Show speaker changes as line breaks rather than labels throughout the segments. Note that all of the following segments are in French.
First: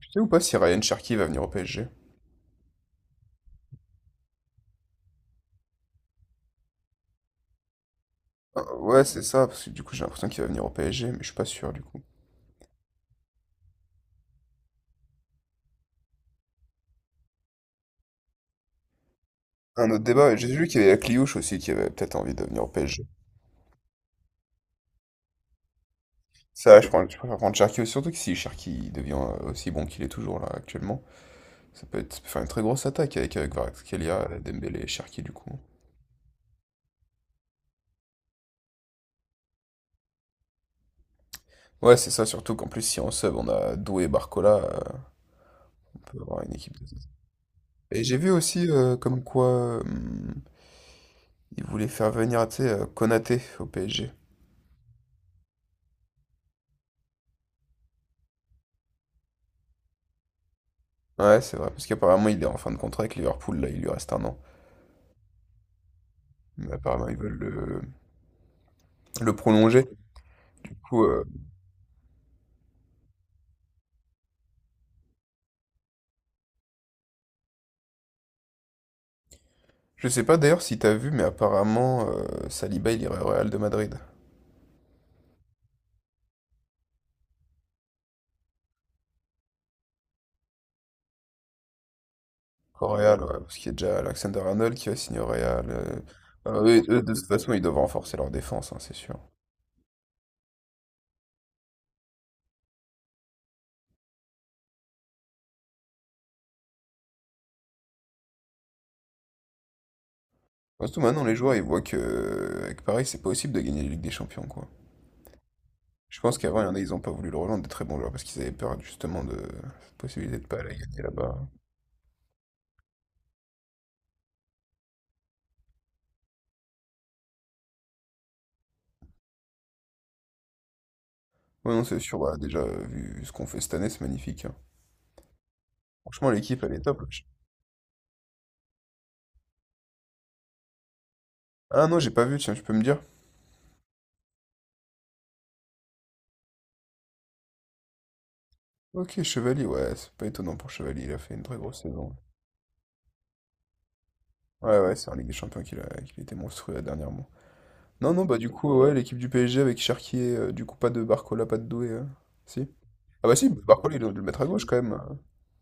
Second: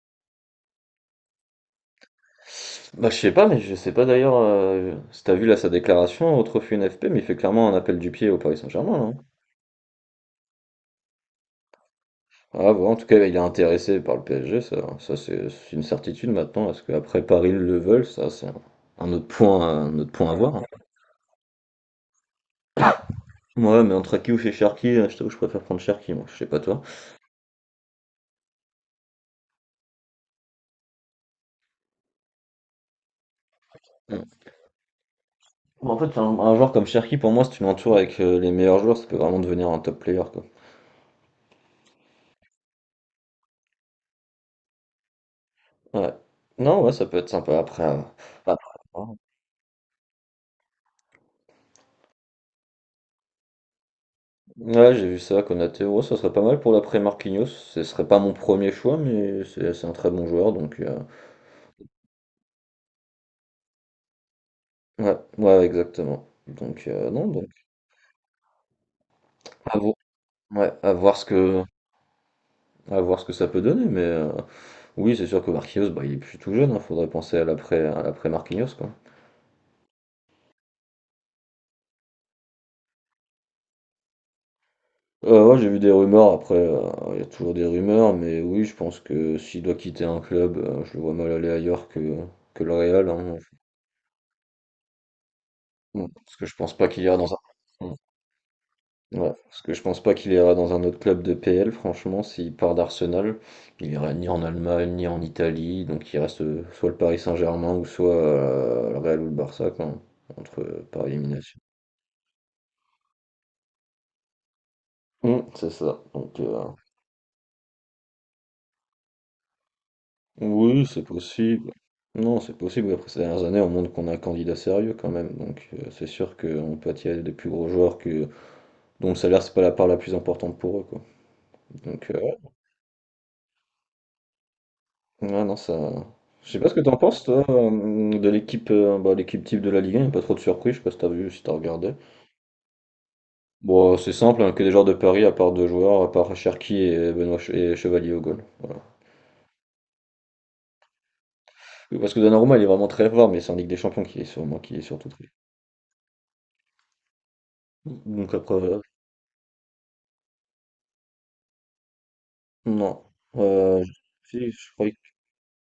Tu sais ou pas si Ryan Cherky va venir au PSG?
Je sais pas, mais je sais pas d'ailleurs si t'as vu là sa déclaration au trophée NFP, mais il fait clairement un appel du pied au Paris
Ah,
Saint-Germain.
ouais,
là, hein.
c'est ça, parce que du coup j'ai l'impression qu'il va venir au PSG, mais je suis pas sûr du coup.
En tout cas, il est intéressé par le PSG, ça, c'est une certitude maintenant. Est-ce qu'après Paris le veulent? Ça, c'est un autre point,
Un
un
autre
autre point à
débat, j'ai
voir, hein.
vu qu'il y avait la Cliouche aussi qui avait peut-être envie de venir au PSG.
Ouais, mais entre Aki ou chez Cherki, je t'avoue, je préfère prendre Cherki, moi, je sais pas
Ça,
toi.
je, prends, je préfère prendre Cherki, surtout que si Cherki devient aussi bon qu'il est toujours là actuellement, ça peut faire une très grosse attaque avec
Mm.
Kvaratskhelia, Dembélé et Cherki du coup.
Bon, en fait, un joueur comme Cherki, pour moi, si tu l'entoures avec les meilleurs joueurs, ça peut vraiment devenir un top player, quoi.
Ouais, c'est ça, surtout qu'en plus, si en sub on a Doué et Barcola, on
Ouais.
peut avoir une équipe
Non,
de…
Ouais, ça peut être sympa après, euh,
Et j'ai vu aussi
après.
comme quoi ils voulaient faire venir, tu sais, Konaté au PSG.
Ouais, j'ai vu ça, Konaté. Ouais, ça serait pas mal pour l'après-Marquinhos. Ce serait pas mon premier choix, mais c'est un très bon joueur, donc
Ouais, c'est vrai, parce qu'apparemment il est en fin de contrat avec Liverpool, là, il lui reste 1 an.
ouais, ouais, exactement.
Mais
Donc
apparemment ils
non,
veulent
donc
le, le
à
prolonger.
voir, ouais,
Du coup, euh,
à voir ce que ça peut donner, mais oui, c'est sûr que Marquinhos, bah, il est plus tout jeune. Il faudrait penser à à l'après-Marquinhos, quoi.
je sais pas d'ailleurs si t'as vu, mais apparemment Saliba il irait au Real de Madrid.
Ouais, j'ai vu des rumeurs. Après, il y a toujours des rumeurs, mais oui, je pense que s'il doit quitter un club, je le vois mal aller ailleurs que le
Au
Real,
Real,
hein.
ouais, parce qu'il y a déjà Alexander Arnold qui va signer au Real.
Parce que je
Alors,
pense
eux,
pas
eux,
qu'il
de
ira
toute
dans
façon, ils doivent
un.
renforcer leur défense, hein, c'est sûr.
Ouais, parce que je pense pas qu'il ira dans un autre club de PL, franchement, s'il part d'Arsenal, il ira ni en Allemagne, ni en Italie, donc il reste soit le Paris Saint-Germain ou soit le Real ou le Barça, quoi, hein, entre
Surtout
par
maintenant, les joueurs
élimination.
ils voient que avec Paris c'est pas possible de gagner la Ligue des Champions, quoi.
C'est ça.
Je pense
Donc
qu'avant, il y en a, ils ont pas voulu le rejoindre des très bons joueurs parce qu'ils avaient peur justement de cette possibilité de pas aller
oui,
gagner
c'est
là-bas.
possible. Non, c'est possible. Après ces dernières années, on montre qu'on a un candidat sérieux quand même. Donc c'est sûr qu'on peut attirer des plus gros joueurs que dont le salaire c'est pas la part la plus importante pour eux, quoi.
Ouais, non, c'est
Donc
sûr.
euh,
Bah, déjà, vu ce qu'on fait cette année, c'est magnifique, hein.
Ouais, non, ça.
Franchement,
Je sais
l'équipe,
pas
elle
ce
est
que t'en
top là.
penses, toi, de l'équipe bah, l'équipe type de la Ligue 1, y a pas trop de surprises, je sais pas si t'as vu, si t'as
Ah
regardé.
non, j'ai pas vu, tiens, tu peux me dire?
Bon, c'est simple, hein, que des joueurs de Paris, à part deux joueurs, à part Cherki et Chevalier au goal. Voilà.
Ok, Chevalier, ouais, c'est pas étonnant pour Chevalier, il a fait une très grosse
Oui, parce
saison.
que Donnarumma, il est vraiment très fort, mais c'est en Ligue des Champions qui est sûrement qui
Ouais,
est
ouais,
surtout
c'est en Ligue des
très.
Champions qu'il était monstrueux là, dernièrement. Non, non,
Donc
bah du
après,
coup, ouais, l'équipe du PSG avec Cherki, du coup, pas de Barcola, pas de Doué, si?
non.
Ah bah si,
Euh, je-
Barcola, il doit le mettre à
Si,
gauche
je
quand même,
croyais que.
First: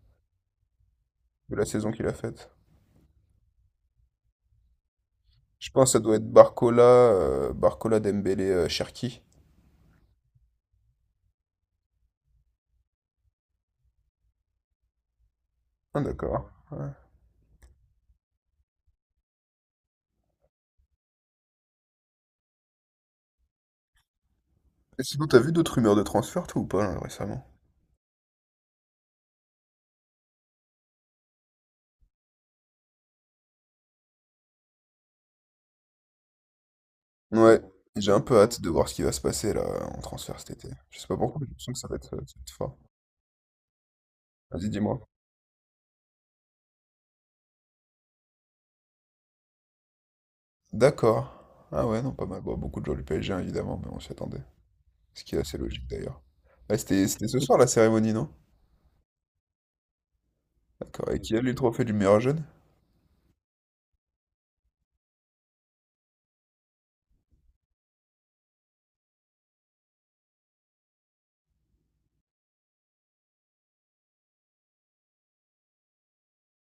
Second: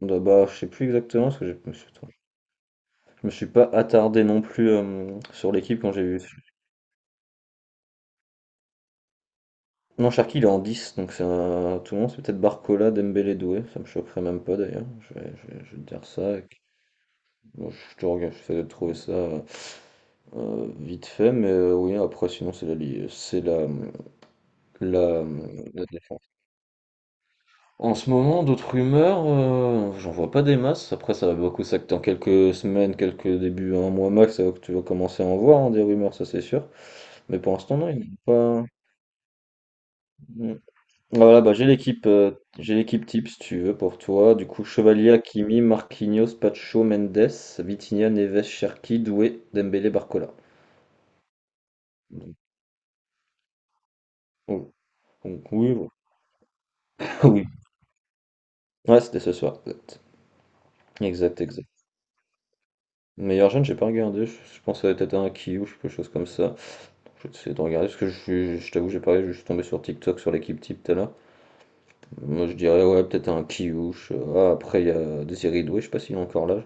Bah, bah, je sais plus exactement, parce que
de la saison qu'il a faite.
je me suis pas attardé non plus sur
Je
l'équipe
pense
quand
que ça
j'ai
doit
vu.
être Barcola, Barcola, Dembélé, Cherki.
Non, Sharky, il est en 10, donc c'est un... tout le monde, c'est peut-être Barcola, Dembélé, Doué, ça me choquerait même pas d'ailleurs, je vais te
Ah
dire ça,
d'accord, ouais.
bon, je te regarde, j'essaie de trouver ça vite fait, mais oui, après sinon c'est
Et
la,
sinon, t'as vu d'autres
la
rumeurs de
défense.
transfert, toi, ou pas, là, récemment?
En ce moment, d'autres rumeurs, j'en vois pas des masses, après ça va beaucoup s'acter en quelques semaines, quelques débuts, un mois max, ça va que tu vas commencer à en voir hein, des rumeurs, ça c'est sûr, mais pour
Ouais,
l'instant non, il n'y
j'ai un
en
peu hâte
a pas...
de voir ce qui va se passer là en transfert cet été. Je sais pas
Bah
pourquoi,
voilà,
mais j'ai
bah,
l'impression que ça va être
j'ai
fort.
l'équipe type si tu veux pour toi. Du coup,
Vas-y, dis-moi.
Chevalier, Hakimi, Marquinhos, Pacho, Mendes, Vitinha, Neves, Cherki, Doué, Dembélé, Barcola.
D'accord. Ah ouais, non, pas
Donc,
mal. Bon, beaucoup de joueurs du PSG, hein, évidemment, mais on s'y attendait.
oh,
Ce qui est
donc,
assez
oui,
logique
voilà.
d'ailleurs. Ouais, c'était, c'était ce
Oui.
soir la cérémonie, non?
Ouais, c'était ce soir. Exact,
D'accord. Et qui a
exact.
eu le
exact.
trophée du meilleur jeune?
Meilleur jeune, j'ai pas regardé. Je pense que ça va être un Kiyu ou quelque chose comme ça. Je vais essayer de regarder parce que je t'avoue, j'ai parlé, je suis tombé sur TikTok sur l'équipe type tout à l'heure. Moi, je dirais ouais, peut-être un Kiyu. Ah, après, il y a Désiré Doué, je sais pas s'il est encore là.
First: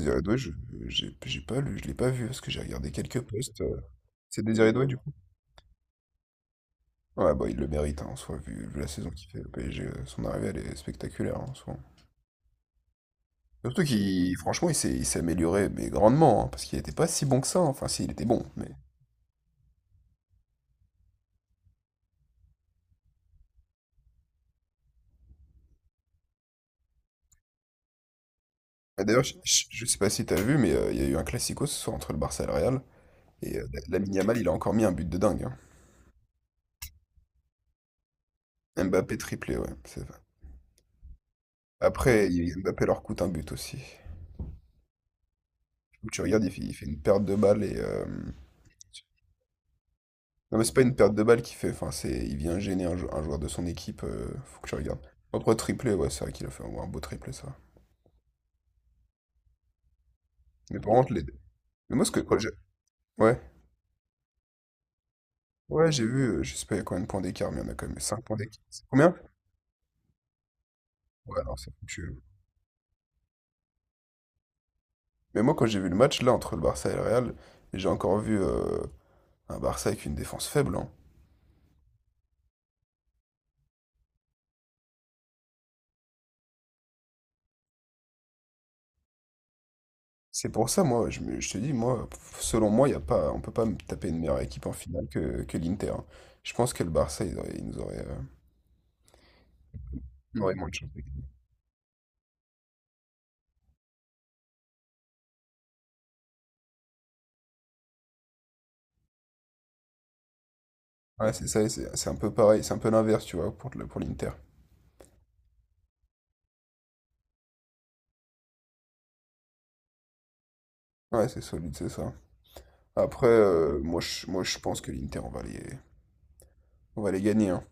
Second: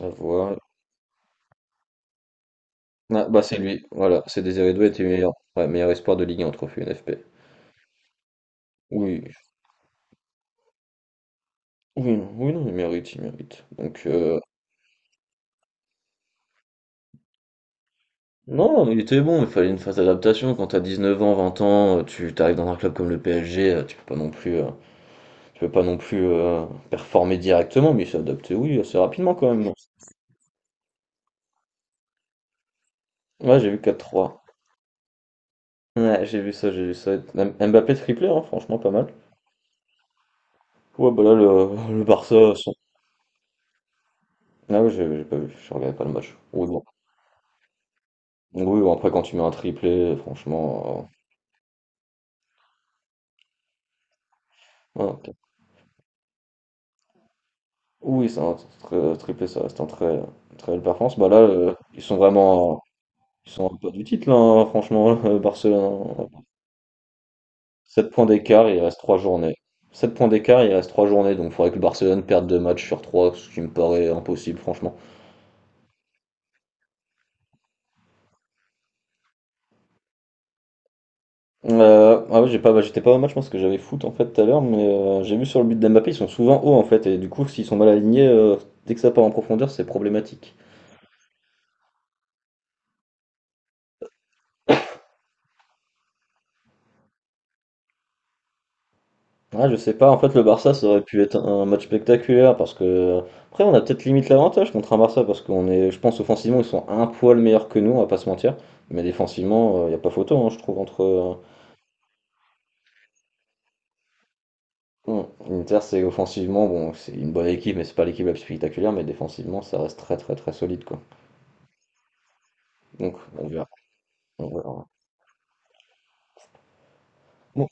À
Doué, je,
voir.
j'ai, j'ai pas lu, je l'ai pas vu parce que j'ai regardé quelques
Ah, bah c'est
posts.
lui, voilà, c'est
C'est Désiré
Désiré
Doué
Doué
du
était
coup?
meilleur, ouais, meilleur espoir de Ligue 1 trophée NFP.
Ouais, bah il le mérite hein, en soi, vu la saison
Oui,
qu'il fait. Le PSG, son arrivée elle est spectaculaire hein, en soi.
oui, non, oui, non, il mérite, il mérite.
Surtout
Donc,
qu'il, franchement, il s'est amélioré, mais grandement, hein, parce qu'il était pas si bon que ça, hein. Enfin, si, il était bon, mais…
non, mais il était bon, il fallait une phase d'adaptation. Quand t'as 19 ans, 20 ans, tu t'arrives dans un club comme le PSG, tu peux pas non plus performer directement, mais il s'est adapté, oui, assez
Ah, d'ailleurs,
rapidement quand même.
je sais pas si t'as vu, mais il y a eu un classico ce soir entre le Barça et le Real, et
Ouais, j'ai vu
la
quatre
Lamine Yamal,
trois.
il a encore mis un but de dingue, hein.
Ouais, j'ai vu ça, j'ai vu ça. Mbappé triplé, hein, franchement, pas mal.
Mbappé triplé, ouais, c'est vrai.
Ouais, bah là, le
Après,
Barça,
Mbappé leur coûte un but aussi.
ah ouais, j'ai pas vu, je regardais pas
Où
le
tu
match.
regardes,
Ouais,
il
bon.
fait une perte de balle, et…
Oui, oui, bon, après, quand tu mets un triplé,
non, mais c'est pas une
franchement.
perte de balle qu'il fait, enfin, c'est… Il vient gêner un joueur de son équipe, faut que tu regardes.
Ouais, ok.
Après, triplé, ouais, c'est vrai qu'il a fait un beau triplé, ça.
Oui, c'est un très triplé, ça reste un très, très
Mais
belle
par contre,
performance.
les…
Bah là,
Mais
ils
moi, ce
sont
que… quand j'ai-
vraiment.
ouais.
Ils sont un peu du titre, là, hein, franchement,
Ouais, j'ai
Barcelone.
vu, je sais pas, il y a combien de points d'écart, mais il y en a quand même
Sept
5
points
points d'écart.
d'écart, il
C'est
reste
combien?
3 journées. 7 points d'écart, il reste 3 journées,
Ouais,
donc il
non,
faudrait
c'est
que
foutu.
Barcelone perde 2 matchs sur trois, ce qui me paraît impossible, franchement.
Mais moi, quand j'ai vu le match, là, entre le Barça et le Real, j'ai encore vu un Barça avec une défense faible, hein.
Ah oui, j'ai pas, bah, j'étais pas au match, parce que j'avais foot en fait tout à l'heure, mais j'ai vu sur le but d'Mbappé, ils sont souvent hauts en fait, et du coup, s'ils sont mal alignés, dès que ça part en profondeur, c'est
C'est
problématique.
pour ça, je te dis, moi, selon moi, y a pas, on peut pas me taper une meilleure équipe en finale que l'Inter, hein. Je pense que le Barça, ils nous auraient,
Ah, je sais pas, en fait
ils
le
auraient moins
Barça
de
ça
chance de
aurait pu
gagner.
être un match spectaculaire parce que après on a peut-être limite l'avantage contre un Barça parce qu'on est, je pense offensivement ils sont un poil meilleurs que nous, on va pas se mentir, mais défensivement il n'y a pas photo hein, je trouve entre
Ouais,
euh,
c'est ça, et c'est un peu pareil, c'est un peu l'inverse, tu vois, pour l'Inter.
Bon, l'Inter c'est offensivement bon c'est une bonne équipe mais c'est pas l'équipe la plus spectaculaire mais défensivement ça reste très très très solide quoi.
Ouais, c'est solide, c'est ça.
Donc
Après,
on verra.
moi,
On
je pense
verra.
que l'Inter, on va les gagner, hein.
Bon,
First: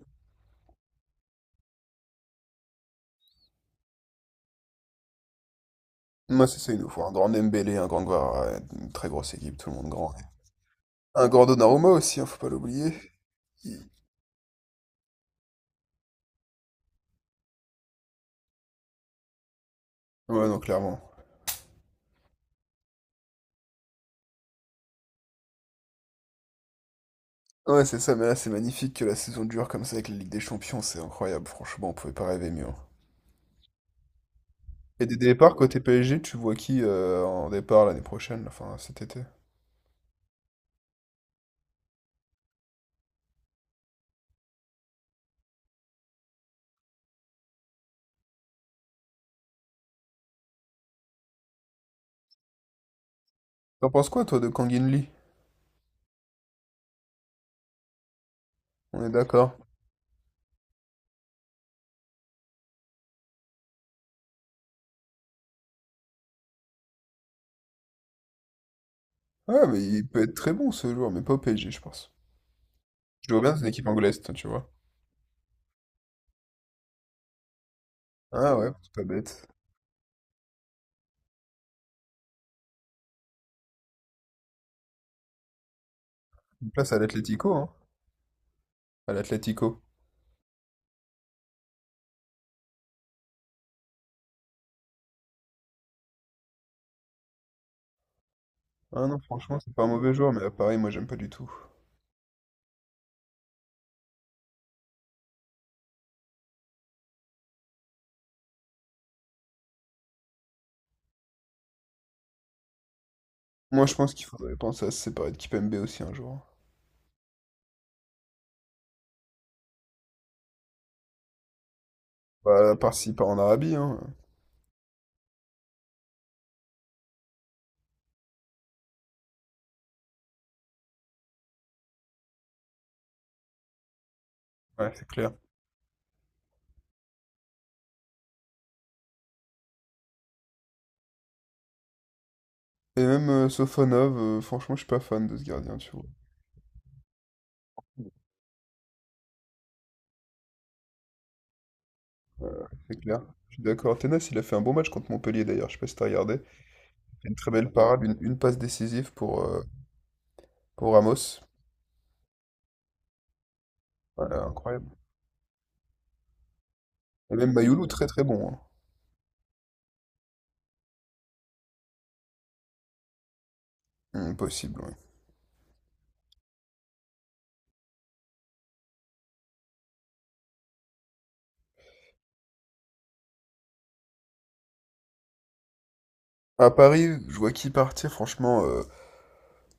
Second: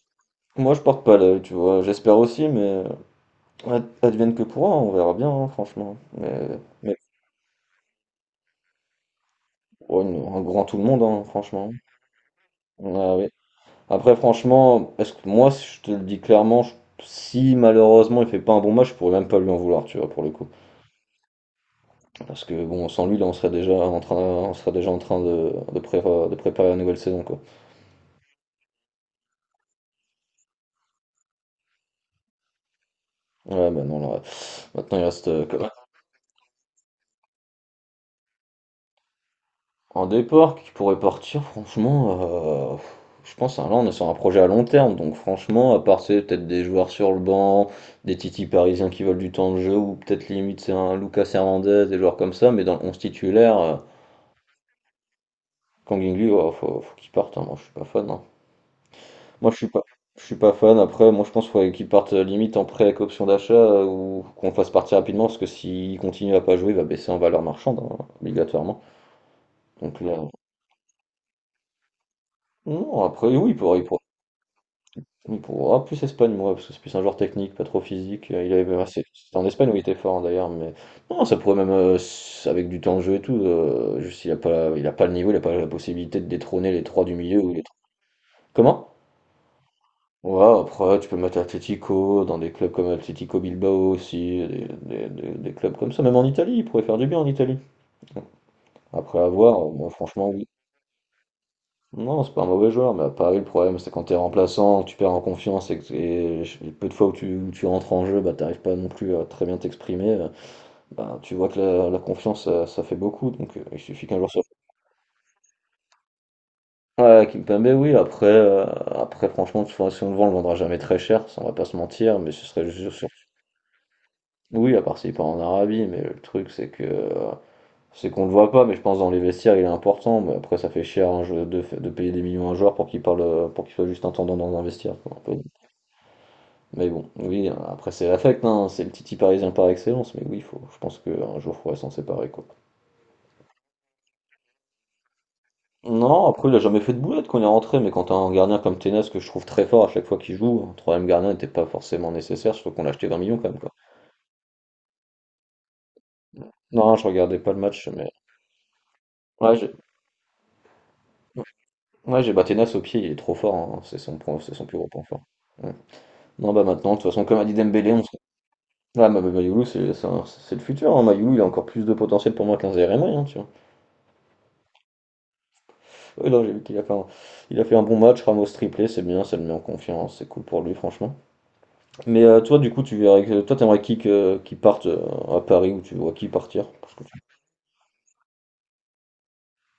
moi je porte pas l'œil, tu vois, j'espère aussi mais advienne que pourra, on verra bien hein, franchement.
Moi,
Mais,
c'est ça, il nous
mais
faut un grand Dembélé, un grand Guevara, une très grosse équipe, tout le monde
pour
grand.
un grand tout le monde hein,
Un grand
franchement.
Donnarumma aussi, hein, faut pas l'oublier.
Ah oui,
Il-
après, franchement, est-ce que moi, si je te le dis clairement, si malheureusement il fait pas un bon match, je pourrais même pas lui en vouloir, tu vois, pour le coup.
ouais, non, clairement.
Parce que bon, sans lui, là, on serait déjà en train de préparer la nouvelle saison, quoi.
Ouais, c'est ça, mais là, c'est magnifique que la saison dure comme ça avec la Ligue des Champions, c'est incroyable, franchement, on pouvait pas rêver mieux, hein.
Ouais, bah non, là, maintenant il
Et des
reste
départs côté PSG, tu vois qui en départ l'année prochaine, là, enfin cet été?
un départ qui pourrait partir, franchement. Je pense, hein, là, on est sur un projet à long terme, donc franchement, à part c'est peut-être des joueurs sur le banc, des titis parisiens qui veulent du temps de jeu, ou peut-être limite c'est un Lucas Hernandez, des joueurs comme ça, mais dans le 11 titulaire.
T'en penses quoi, toi, de Kang In-lee?
Kang Inglu, oh, faut qu'il parte, hein. Moi je suis pas fan, hein.
On est
Moi je
d'accord.
suis pas, Je suis pas fan. Après, moi je pense qu'il parte limite en prêt avec option d'achat ou qu'on le fasse partir rapidement parce que s'il continue à pas jouer, il va baisser en valeur marchande hein, obligatoirement.
Ouais, mais
Donc
il peut
là,
être très bon ce joueur, mais pas au PSG, je pense.
non.
Je
Après,
vois
oui,
bien, c'est une équipe anglaise, toi, tu vois.
il pourra. Plus Espagne, moi, parce que c'est plus un joueur technique, pas trop physique. Il
Ah ouais,
avait, ouais,
c'est pas
c'était en
bête.
Espagne où il était fort hein, d'ailleurs, mais non, ça pourrait même avec du temps de jeu et tout. Juste il a pas le niveau, il a pas la possibilité de
Une
détrôner les
place à
trois du milieu ou
l'Atlético,
les.
hein.
trois- Comment?
À l'Atlético.
Ouais, après, tu peux mettre Atlético dans des clubs comme Atlético Bilbao aussi, des clubs comme ça, même en Italie, il pourrait faire du bien en Italie.
Ah non,
Après
franchement,
avoir,
c'est pas un
moi
mauvais
franchement,
joueur,
oui.
mais pareil, moi j'aime pas du tout.
Non, c'est pas un mauvais joueur, mais à Paris, le problème, c'est quand t'es remplaçant, tu perds en confiance et les peu de fois où tu rentres en jeu, bah t'arrives pas non plus à très bien t'exprimer, bah tu vois que la confiance, ça fait beaucoup, donc il
Moi je
suffit
pense
qu'un
qu'il
joueur soit...
faudrait penser à se séparer de Kipembe aussi un jour.
Ouais, Kimpembe, oui, après, après franchement, tu vois si on le vend, on le vendra jamais très cher, ça on va pas se mentir, mais ce serait
Bah, à part
juste
s'il part en Arabie, hein.
oui, à part s'il part en Arabie, mais le truc c'est que c'est qu'on le voit pas, mais je pense dans les vestiaires il est important, mais après ça fait cher un jeu de payer des millions à un joueur pour qu'il parle pour qu'il soit juste intendant dans un
Ouais,
vestiaire,
c'est
quoi, un
clair.
peu. Mais bon, oui, après c'est l'affect, hein, c'est le Titi parisien par excellence, mais oui, je pense qu'un jour il faudrait s'en séparer quoi.
Et même Sofonov, franchement, je suis pas fan de ce gardien, tu vois.
Non, après il a jamais fait de boulette quand il est rentré, mais quand t'as un gardien comme Tenas que je trouve très fort à chaque fois qu'il joue, un troisième gardien n'était pas forcément
Ouais,
nécessaire, surtout qu'on l'a
c'est
acheté 20
clair.
millions quand
Je
même
suis
quoi.
d'accord. Tenas, il a fait un bon match contre Montpellier d'ailleurs, je sais pas si t'as regardé.
Non, je
Il a une
regardais
très
pas le
belle
match,
parade,
mais
une passe décisive
ouais, j'ai-
pour Ramos.
ouais, j'ai battu Nas au pied, il est trop fort, hein. C'est son
Ouais,
point, c'est son plus
incroyable.
gros point fort. Ouais. Non, bah maintenant, de toute façon,
Et
comme a
même
dit
Mayoulou,
Dembélé, on
très
se...
très bon, hein.
Ah, bah, Mayoulou, c'est le futur. Hein. Mayoulou, il a encore plus de potentiel pour moi qu'un Zeremay, hein, tu vois.
Impossible, ouais.
Ouais, non, j'ai vu qu'il a fait un... il a fait un bon match, Ramos triplé, c'est bien, ça le met en confiance, c'est cool pour lui, franchement. Mais toi, du coup, tu verrais que... toi, t'aimerais qui parte à Paris ou tu vois qui partir?
À Paris, je vois qui partir, franchement,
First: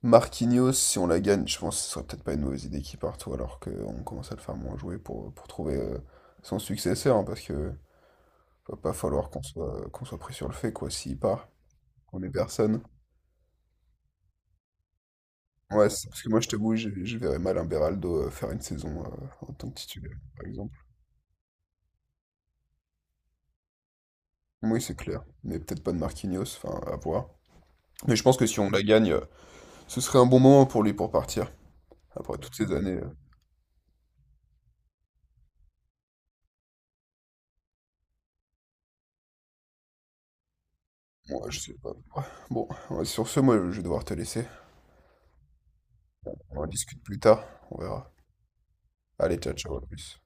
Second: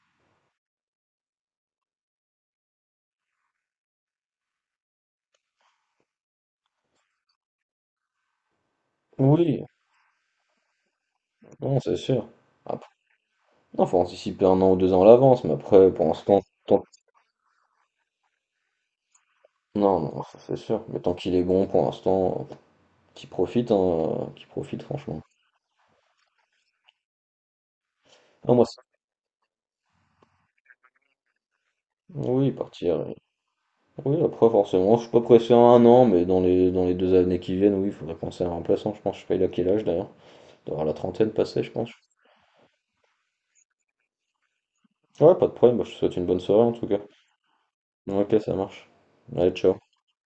Marquinhos, si on la gagne, je pense que ce serait peut-être pas une mauvaise idée qu'il parte, ou alors qu'on commence à le faire moins jouer pour trouver son successeur, hein, parce que va pas falloir
Oui,
qu'on soit pris sur le fait, quoi, s'il part,
non, c'est
qu'on
sûr.
est personne.
Après, non, faut anticiper un an ou deux ans à l'avance, mais
Ouais,
après, pour
c'est- parce que moi,
l'instant,
je t'avoue,
tant...
je, je verrais mal un Beraldo faire une saison en tant que
non,
titulaire,
non, ça,
par
c'est
exemple.
sûr. Mais tant qu'il est bon, pour l'instant. Qui profite, hein, qui
Oui,
profite
c'est
franchement.
clair, mais peut-être pas de Marquinhos, enfin, à voir. Mais je pense que
Non,
si
moi,
on la
c'est-
gagne, ce serait un bon moment pour lui pour partir, après
Oui,
toutes ces années.
partir.
euh,
Oui, oui, après, forcément, je suis pas pressé à un an, mais dans les deux années qui viennent, oui, il faudrait penser à un remplaçant. Je pense, je sais pas, il a quel âge d'ailleurs. Il doit avoir la trentaine
moi, je
passée, je
sais pas.
pense.
Ouais, bon, ouais, sur ce, moi, je vais devoir te laisser.
Ouais, pas de problème, bah, je te souhaite une bonne
On
soirée
en
en tout cas.
discute plus tard, on verra.
Ok, ça marche.
Allez,
Allez,
ciao, ciao,
ciao.
à plus.